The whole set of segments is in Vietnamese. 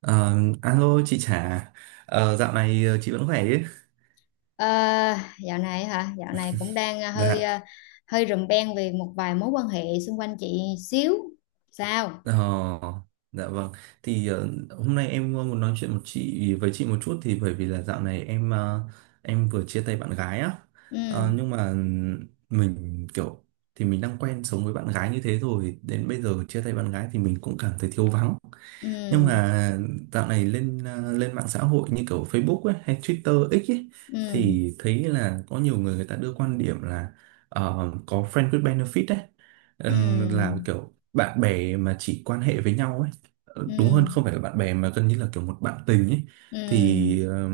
Ờ, Alo chị Trà. Dạo này chị vẫn khỏe chứ? Ờ, dạo này hả? Dạo này cũng đang hơi Dạ. Hơi rùm beng về một vài mối quan hệ xung quanh chị xíu. Sao? ờ, dạ vâng, thì hôm nay em muốn nói chuyện một chị với chị một chút, thì bởi vì là dạo này em vừa chia tay bạn gái á. Ừ, Nhưng mà mình kiểu, thì mình đang quen sống với bạn gái như thế, rồi đến bây giờ chia tay bạn gái thì mình cũng cảm thấy thiếu vắng. Nhưng ừ, mà dạo này lên mạng xã hội như kiểu Facebook ấy, hay Twitter X ấy, ừ, thì thấy là có nhiều người người ta đưa quan điểm là có friend with benefit ấy. Là ừ, kiểu bạn bè mà chỉ quan hệ với nhau ấy. Đúng hơn ừ, không phải là bạn bè mà gần như là kiểu một bạn tình ấy. ừ, Thì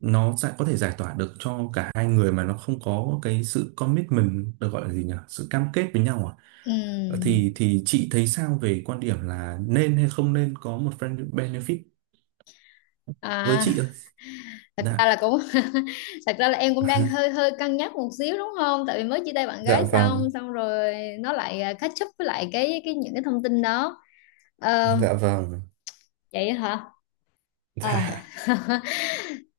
nó sẽ có thể giải tỏa được cho cả hai người mà nó không có cái sự commitment, được gọi là gì nhỉ, sự cam kết với nhau à. ừ. Thì chị thấy sao về quan điểm là nên hay không nên có một friend benefit, với À, chị ơi? thật Dạ. ra là cũng thật ra là em cũng đang hơi hơi cân nhắc một xíu đúng không? Tại vì mới chia tay bạn Dạ gái vâng. xong xong rồi nó lại catch up với lại cái những cái thông tin đó. Ờ, Dạ vâng. vậy hả? Ờ. Dạ.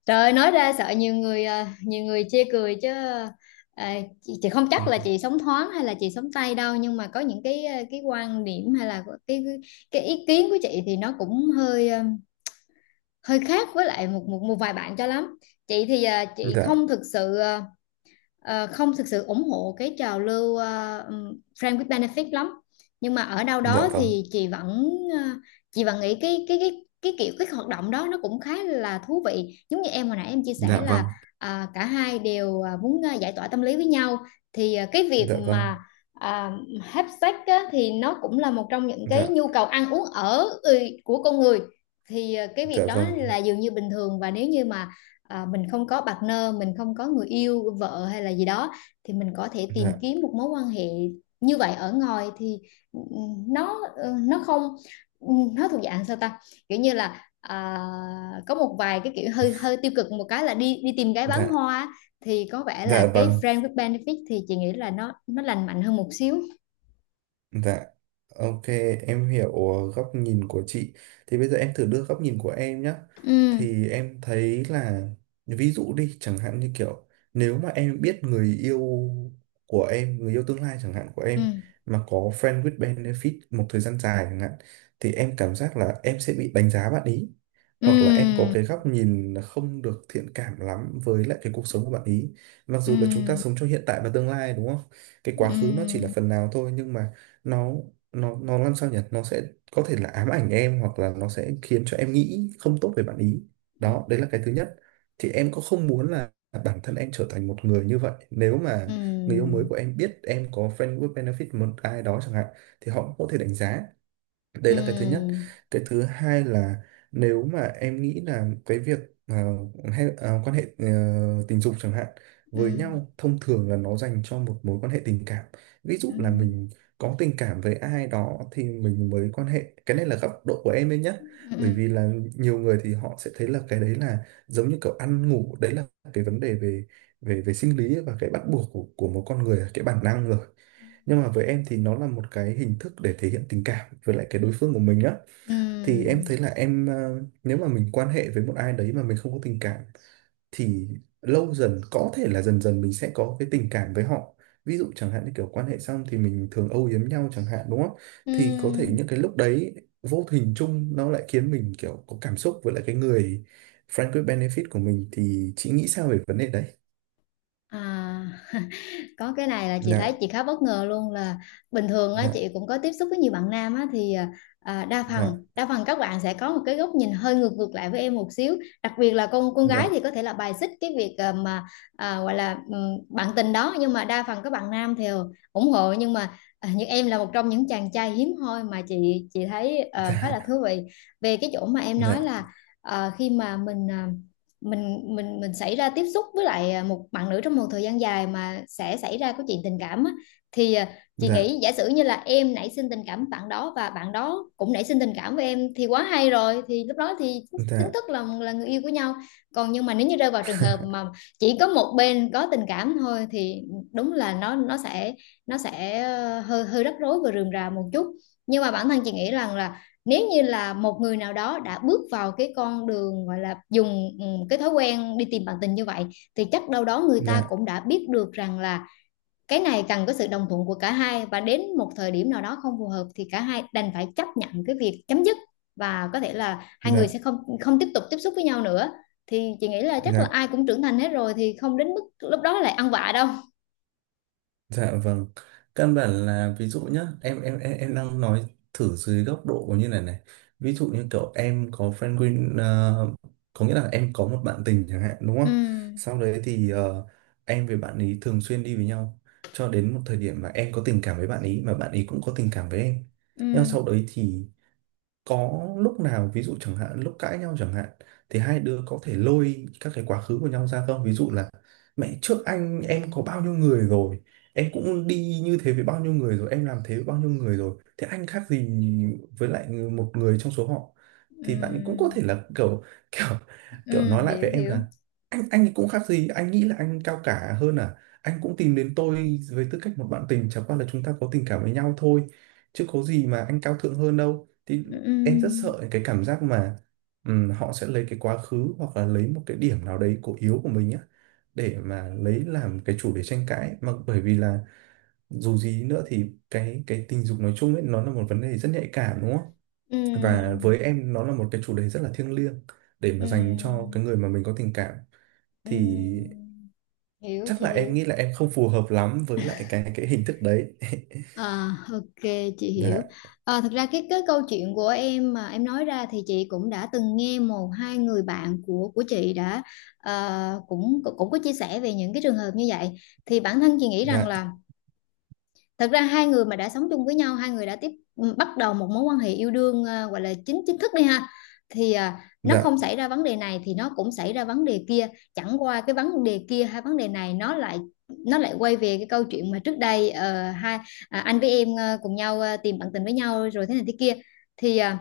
Trời ơi, nói ra sợ nhiều người chê cười chứ ờ, chị không Ừ. chắc là chị sống thoáng hay là chị sống tay đâu nhưng mà có những cái quan điểm hay là cái ý kiến của chị thì nó cũng hơi khác với lại một một một vài bạn cho lắm. Chị thì chị Dạ. không thực sự ủng hộ cái trào lưu friend with benefit lắm nhưng mà ở đâu Dạ đó vâng. thì chị vẫn nghĩ cái kiểu cái hoạt động đó nó cũng khá là thú vị giống như em hồi nãy em chia sẻ Dạ vâng. là cả hai đều muốn giải tỏa tâm lý với nhau thì cái việc Dạ vâng. mà à, have sex á, thì nó cũng là một trong những cái Dạ. nhu cầu ăn uống ở của con người thì cái việc Dạ đó vâng. là dường như bình thường và nếu như mà mình không có partner mình không có người yêu vợ hay là gì đó thì mình có thể tìm Dạ. kiếm một mối quan hệ như vậy ở ngoài thì ừ, nó nó không ừ, nó thuộc dạng sao ta kiểu như là có một vài cái kiểu hơi hơi tiêu cực một cái là đi đi tìm gái bán Dạ. hoa thì có vẻ là Dạ cái vâng. friend with benefit thì chị nghĩ là nó lành mạnh hơn một xíu. Dạ, ok, em hiểu góc nhìn của chị. Thì bây giờ em thử đưa góc nhìn của em nhé. Ừ, Thì em thấy là, ví dụ đi, chẳng hạn như kiểu, nếu mà em biết người yêu của em, người yêu tương lai chẳng hạn của ừ, em, mà có friend with benefit một thời gian dài chẳng hạn, thì em cảm giác là em sẽ bị đánh giá bạn ý. Hoặc là em có ừ, cái góc nhìn không được thiện cảm lắm với lại cái cuộc sống của bạn ý. Mặc ừ, dù là chúng ta sống cho hiện tại và tương lai, đúng không? Cái quá khứ nó chỉ là ừ, phần nào thôi, nhưng mà nó nó làm sao nhỉ, nó sẽ có thể là ám ảnh em hoặc là nó sẽ khiến cho em nghĩ không tốt về bạn ý. Đó, đấy là cái thứ nhất. Thì em có không muốn là bản thân em trở thành một người như vậy, nếu ừ, mà người yêu mới ừ, của em biết em có friend with benefit một ai đó chẳng hạn thì họ cũng có thể đánh giá. Đấy là cái thứ nhất. ừ, Cái thứ hai là, nếu mà em nghĩ là cái việc ờ, hay, quan hệ tình dục chẳng hạn ừ, với nhau, thông thường là nó dành cho một mối quan hệ tình cảm. Ví ừ. dụ là mình có tình cảm với ai đó thì mình mới quan hệ, cái này là góc độ của em đấy nhé. Bởi Ừm, vì là nhiều người thì họ sẽ thấy là cái đấy là giống như kiểu ăn ngủ đấy, là cái vấn đề về về về sinh lý và cái bắt buộc của một con người, cái bản năng rồi. Nhưng mà với em thì nó là một cái hình thức để thể hiện tình cảm với lại cái đối phương của mình á. Thì em ừm, thấy là em, nếu mà mình quan hệ với một ai đấy mà mình không có tình cảm, thì lâu dần có thể là dần dần mình sẽ có cái tình cảm với họ. Ví dụ chẳng hạn như kiểu quan hệ xong thì mình thường âu yếm nhau chẳng hạn, đúng không? Thì có thể ừm. những cái lúc đấy vô hình chung nó lại khiến mình kiểu có cảm xúc với lại cái người friend with benefit của mình, thì chị nghĩ sao về vấn đề đấy? À, có cái này là chị thấy Dạ. chị khá bất ngờ luôn là bình thường á Dạ. chị cũng có tiếp xúc với nhiều bạn nam á thì đa Dạ. phần đa phần các bạn sẽ có một cái góc nhìn hơi ngược ngược lại với em một xíu đặc biệt là con gái thì Dạ. có thể là bài xích cái việc mà gọi là bạn tình đó nhưng mà đa phần các bạn nam thì ủng hộ nhưng mà như em là một trong những chàng trai hiếm hoi mà chị thấy khá là Dạ. thú vị về cái chỗ mà em nói Dạ. là khi mà mình à, mình mình xảy ra tiếp xúc với lại một bạn nữ trong một thời gian dài mà sẽ xảy ra cái chuyện tình cảm á, thì chị Dạ. nghĩ giả sử như là em nảy sinh tình cảm với bạn đó và bạn đó cũng nảy sinh tình cảm với em thì quá hay rồi thì lúc đó thì Dạ. chính Dạ. thức là người yêu của nhau còn nhưng mà nếu như rơi vào trường hợp mà chỉ có một bên có tình cảm thôi thì đúng là nó sẽ hơi hơi rắc rối và rườm rà một chút nhưng mà bản thân chị nghĩ rằng là nếu như là một người nào đó đã bước vào cái con đường gọi là dùng cái thói quen đi tìm bạn tình như vậy thì chắc đâu đó người ta Dạ. cũng đã biết được rằng là cái này cần có sự đồng thuận của cả hai và đến một thời điểm nào đó không phù hợp thì cả hai đành phải chấp nhận cái việc chấm dứt và có thể là hai người Dạ. sẽ không không tiếp tục tiếp xúc với nhau nữa thì chị nghĩ là chắc là Dạ. ai cũng trưởng thành hết rồi thì không đến mức lúc đó lại ăn vạ đâu. Dạ vâng. Căn bản là ví dụ nhá, em đang nói thử dưới góc độ như này này. Ví dụ như kiểu em có friend win ờ, có nghĩa là em có một bạn tình chẳng hạn, đúng không? Ừ, Sau đấy thì em với bạn ấy thường xuyên đi với nhau, cho đến một thời điểm mà em có tình cảm với bạn ấy mà bạn ấy cũng có tình cảm với em. ừ, Nhưng mà sau đấy thì có lúc nào ví dụ chẳng hạn lúc cãi nhau chẳng hạn, thì hai đứa có thể lôi các cái quá khứ của nhau ra không, ví dụ là mẹ trước anh em có bao nhiêu người rồi, em cũng đi như thế với bao nhiêu người rồi, em làm thế với bao nhiêu người rồi, thế anh khác gì với lại một người trong số họ? Thì bạn ấy cũng ừ, có thể là kiểu kiểu kiểu ừ, nói lại hiểu, với em hiểu, là, anh ấy cũng khác gì, anh nghĩ là anh cao cả hơn à? Anh cũng tìm đến tôi với tư cách một bạn tình, chẳng qua là chúng ta có tình cảm với nhau thôi, chứ có gì mà anh cao thượng hơn đâu. Thì em rất ừ, sợ cái cảm giác mà họ sẽ lấy cái quá khứ hoặc là lấy một cái điểm nào đấy cổ yếu của mình á, để mà lấy làm cái chủ đề tranh cãi. Mà bởi vì là dù gì nữa thì cái tình dục nói chung ấy, nó là một vấn đề rất nhạy cảm, đúng không? ừ. Và với em nó là một cái chủ đề rất là thiêng liêng để mà dành cho cái Ừm, người mà mình có tình cảm. Thì ừm, hiểu, chắc chị là hiểu. em nghĩ là em không phù hợp lắm với lại cái hình thức đấy. À, ok, chị hiểu. Dạ. Thật ra cái câu chuyện của em mà em nói ra thì chị cũng đã từng nghe một hai người bạn của chị đã cũng cũng cũng có chia sẻ về những cái trường hợp như vậy thì bản thân chị nghĩ rằng Dạ. là thật ra hai người mà đã sống chung với nhau hai người đã bắt đầu một mối quan hệ yêu đương gọi là chính chính thức đi ha thì nó Dạ. không xảy ra vấn đề này thì nó cũng xảy ra vấn đề kia chẳng qua cái vấn đề kia hay vấn đề này nó lại quay về cái câu chuyện mà trước đây hai anh với em cùng nhau tìm bạn tình với nhau rồi thế này thế kia thì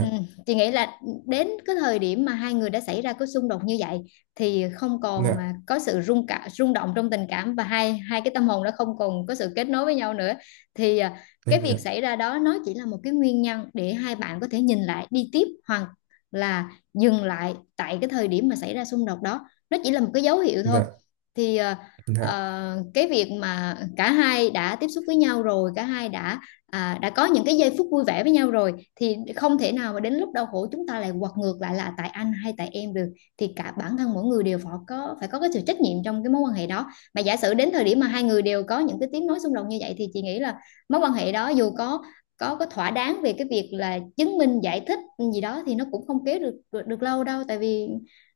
ừ, chị nghĩ là đến cái thời điểm mà hai người đã xảy ra cái xung đột như vậy thì không còn Dạ. Có sự rung động trong tình cảm và hai hai cái tâm hồn đó không còn có sự kết nối với nhau nữa thì cái Em hiểu. việc xảy ra đó nó chỉ là một cái nguyên nhân để hai bạn có thể nhìn lại đi tiếp hoặc là dừng lại tại cái thời điểm mà xảy ra xung đột đó nó chỉ là một cái dấu hiệu thôi Dạ. thì Dạ. Cái việc mà cả hai đã tiếp xúc với nhau rồi cả hai đã có những cái giây phút vui vẻ với nhau rồi thì không thể nào mà đến lúc đau khổ chúng ta lại quật ngược lại là tại anh hay tại em được thì cả bản thân mỗi người đều phải có cái sự trách nhiệm trong cái mối quan hệ đó mà giả sử đến thời điểm mà hai người đều có những cái tiếng nói xung đột như vậy thì chị nghĩ là mối quan hệ đó dù có thỏa đáng về cái việc là chứng minh giải thích gì đó thì nó cũng không kéo được được, được lâu đâu tại vì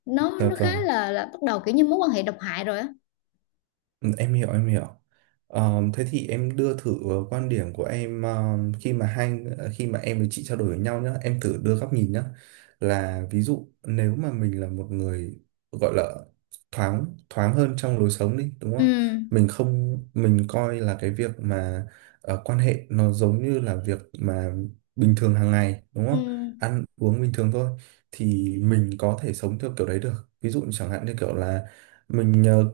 nó Dạ nó khá vâng. là bắt đầu kiểu như mối quan hệ độc hại rồi á. Ừ, em hiểu, em hiểu. Thế thì em đưa thử quan điểm của em, khi mà em với chị trao đổi với nhau nhá, em thử đưa góc nhìn nhá. Là ví dụ nếu mà mình là một người gọi là thoáng, thoáng hơn trong lối sống đi, đúng không? Ừ, Mình không, mình coi là cái việc mà quan hệ nó giống như là việc mà bình thường hàng ngày, đúng ừ, không? Ăn uống bình thường thôi, thì mình có thể sống theo kiểu đấy được. Ví dụ chẳng hạn như kiểu là mình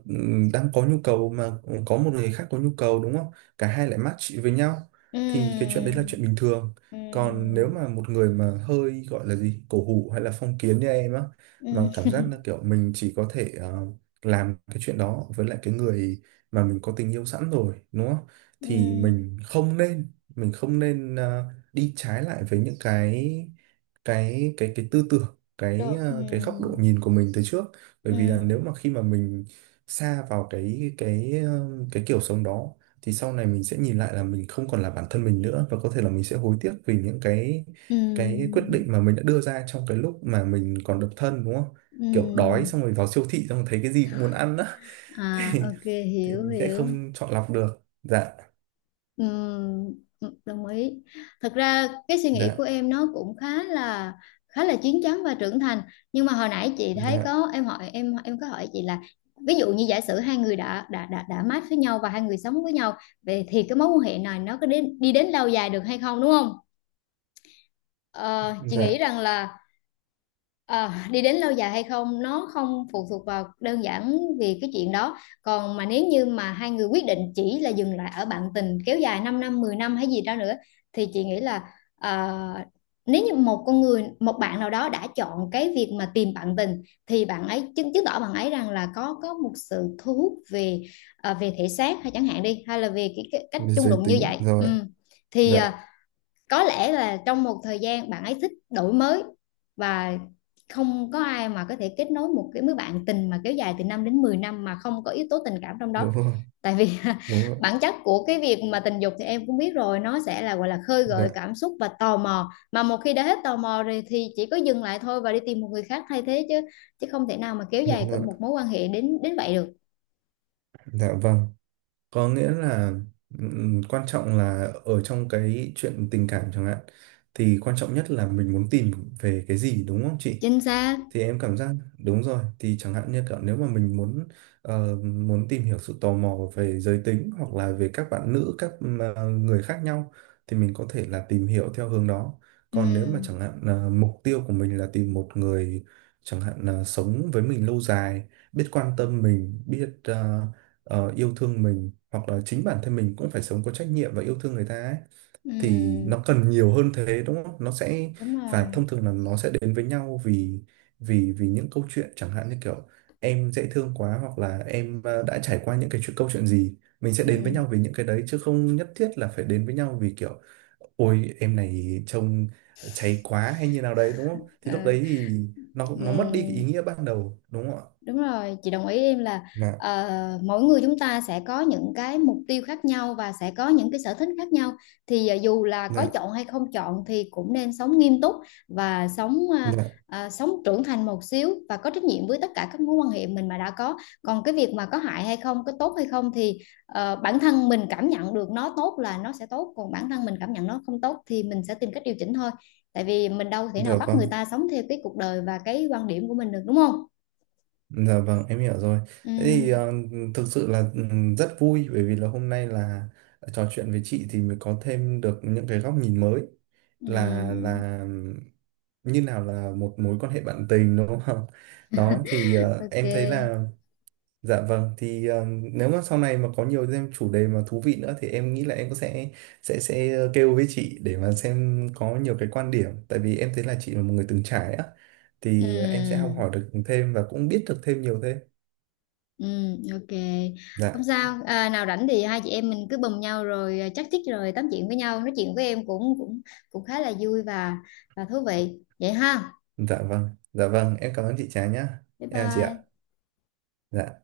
đang có nhu cầu, mà có một người khác có nhu cầu, đúng không, cả hai lại match với nhau, thì cái chuyện ừ, đấy là chuyện bình thường. Còn ừ, nếu mà một người mà hơi gọi là gì, cổ hủ hay là phong kiến như em á, mà ừ, cảm giác là kiểu mình chỉ có thể làm cái chuyện đó với lại cái người mà mình có tình yêu sẵn rồi, đúng không, ừ, thì mình không nên đi trái lại với những cái tư tưởng, cái được, ừ, ờ, cái góc độ nhìn của mình từ trước. Bởi ừ, vì là nếu mà khi mà mình sa vào cái kiểu sống đó, thì sau này mình sẽ nhìn lại là mình không còn là bản thân mình nữa, và có thể là mình sẽ hối tiếc vì những cái quyết ừ, định mà mình đã đưa ra trong cái lúc mà mình còn độc thân, đúng không? Kiểu đói ừ, xong rồi vào siêu thị xong rồi thấy cái gì cũng muốn ăn á. thì à, ok, thì hiểu, mình sẽ hiểu. không chọn lọc được. Dạ. Ừm, đồng ý. Thật ra cái suy nghĩ của Dạ. em nó cũng khá là chín chắn và trưởng thành. Nhưng mà hồi nãy chị thấy Dạ. có em hỏi em có hỏi chị là ví dụ như giả sử hai người đã mát với nhau và hai người sống với nhau vậy thì cái mối quan hệ này nó có đến đi đến lâu dài được hay không đúng không? Ờ, chị nghĩ Dạ. rằng là ờ, đi đến lâu dài hay không nó không phụ thuộc vào đơn giản vì cái chuyện đó còn mà nếu như mà hai người quyết định chỉ là dừng lại ở bạn tình kéo dài 5 năm 10 năm hay gì đó nữa thì chị nghĩ là nếu như một con người một bạn nào đó đã chọn cái việc mà tìm bạn tình thì bạn ấy chứng chứng tỏ bạn ấy rằng là có một sự thu hút về về thể xác hay chẳng hạn đi hay là về cái cách Về chung giới đụng như tính vậy rồi. ừ. Thì Dạ. Có lẽ là trong một thời gian bạn ấy thích đổi mới và không có ai mà có thể kết nối một cái mối bạn tình mà kéo dài từ 5 đến 10 năm mà không có yếu tố tình cảm trong đó Đúng rồi, tại vì đúng rồi. bản chất của cái việc mà tình dục thì em cũng biết rồi nó sẽ là gọi là khơi Dạ, gợi cảm xúc và tò mò mà một khi đã hết tò mò rồi thì chỉ có dừng lại thôi và đi tìm một người khác thay thế chứ chứ không thể nào mà kéo đúng dài rồi. một mối quan hệ đến đến vậy được. Dạ vâng. Có nghĩa là, quan trọng là ở trong cái chuyện tình cảm chẳng hạn, thì quan trọng nhất là mình muốn tìm về cái gì, đúng không chị? Chính xác. Thì em cảm giác, đúng rồi, thì chẳng hạn như kiểu nếu mà mình muốn tìm hiểu sự tò mò về giới tính hoặc là về các bạn nữ, người khác nhau, thì mình có thể là tìm hiểu theo hướng đó. Ừ, Còn nếu mà chẳng hạn là mục tiêu của mình là tìm một người chẳng hạn là sống với mình lâu dài, biết quan tâm mình, biết yêu thương mình, hoặc là chính bản thân mình cũng phải sống có trách nhiệm và yêu thương người ta ấy, thì ừ, nó cần nhiều hơn thế, đúng không? Nó sẽ đúng Và rồi, thông thường là nó sẽ đến với nhau vì, vì những câu chuyện chẳng hạn như kiểu em dễ thương quá, hoặc là em đã trải qua những cái chuyện câu chuyện gì, mình sẽ đến với ừ, nhau vì những cái đấy chứ không nhất thiết là phải đến với nhau vì kiểu, ôi em này trông cháy quá hay như nào đấy, đúng không? Thì lúc ờ, đấy thì nó mất đi cái ý ừ. nghĩa ban đầu, đúng không ạ? Đúng rồi, chị đồng ý em là Dạ. Mỗi người chúng ta sẽ có những cái mục tiêu khác nhau và sẽ có những cái sở thích khác nhau. Thì dù là có Dạ. chọn hay không chọn thì cũng nên sống nghiêm túc và sống ờ, Dạ. ờ, sống trưởng thành một xíu và có trách nhiệm với tất cả các mối quan hệ mình mà đã có. Còn cái việc mà có hại hay không, có tốt hay không thì bản thân mình cảm nhận được nó tốt là nó sẽ tốt, còn bản thân mình cảm nhận nó không tốt thì mình sẽ tìm cách điều chỉnh thôi. Tại vì mình đâu thể nào Được bắt không? người ta sống theo cái cuộc đời và cái quan điểm của mình được đúng không? Dạ vâng, em hiểu rồi. Ừ. Thế thì thực sự là rất vui bởi vì là hôm nay là trò chuyện với chị thì mới có thêm được những cái góc nhìn mới, là Ừm, là như nào là một mối quan hệ bạn tình, đúng không? Đó thì em thấy ok. là, dạ vâng, thì nếu mà sau này mà có nhiều thêm chủ đề mà thú vị nữa thì em nghĩ là em cũng sẽ kêu với chị để mà xem có nhiều cái quan điểm, tại vì em thấy là chị là một người từng trải á, thì em sẽ học hỏi Ừm, được thêm và cũng biết được thêm nhiều thêm. Ok. Không Dạ, sao, nào rảnh thì hai chị em mình cứ bầm nhau rồi chắc chích rồi tám chuyện với nhau nói chuyện với em cũng cũng cũng khá là vui và thú vị vậy ha dạ vâng, dạ vâng, em cảm ơn chị Trà nhá. bye Em chào chị ạ. bye Dạ.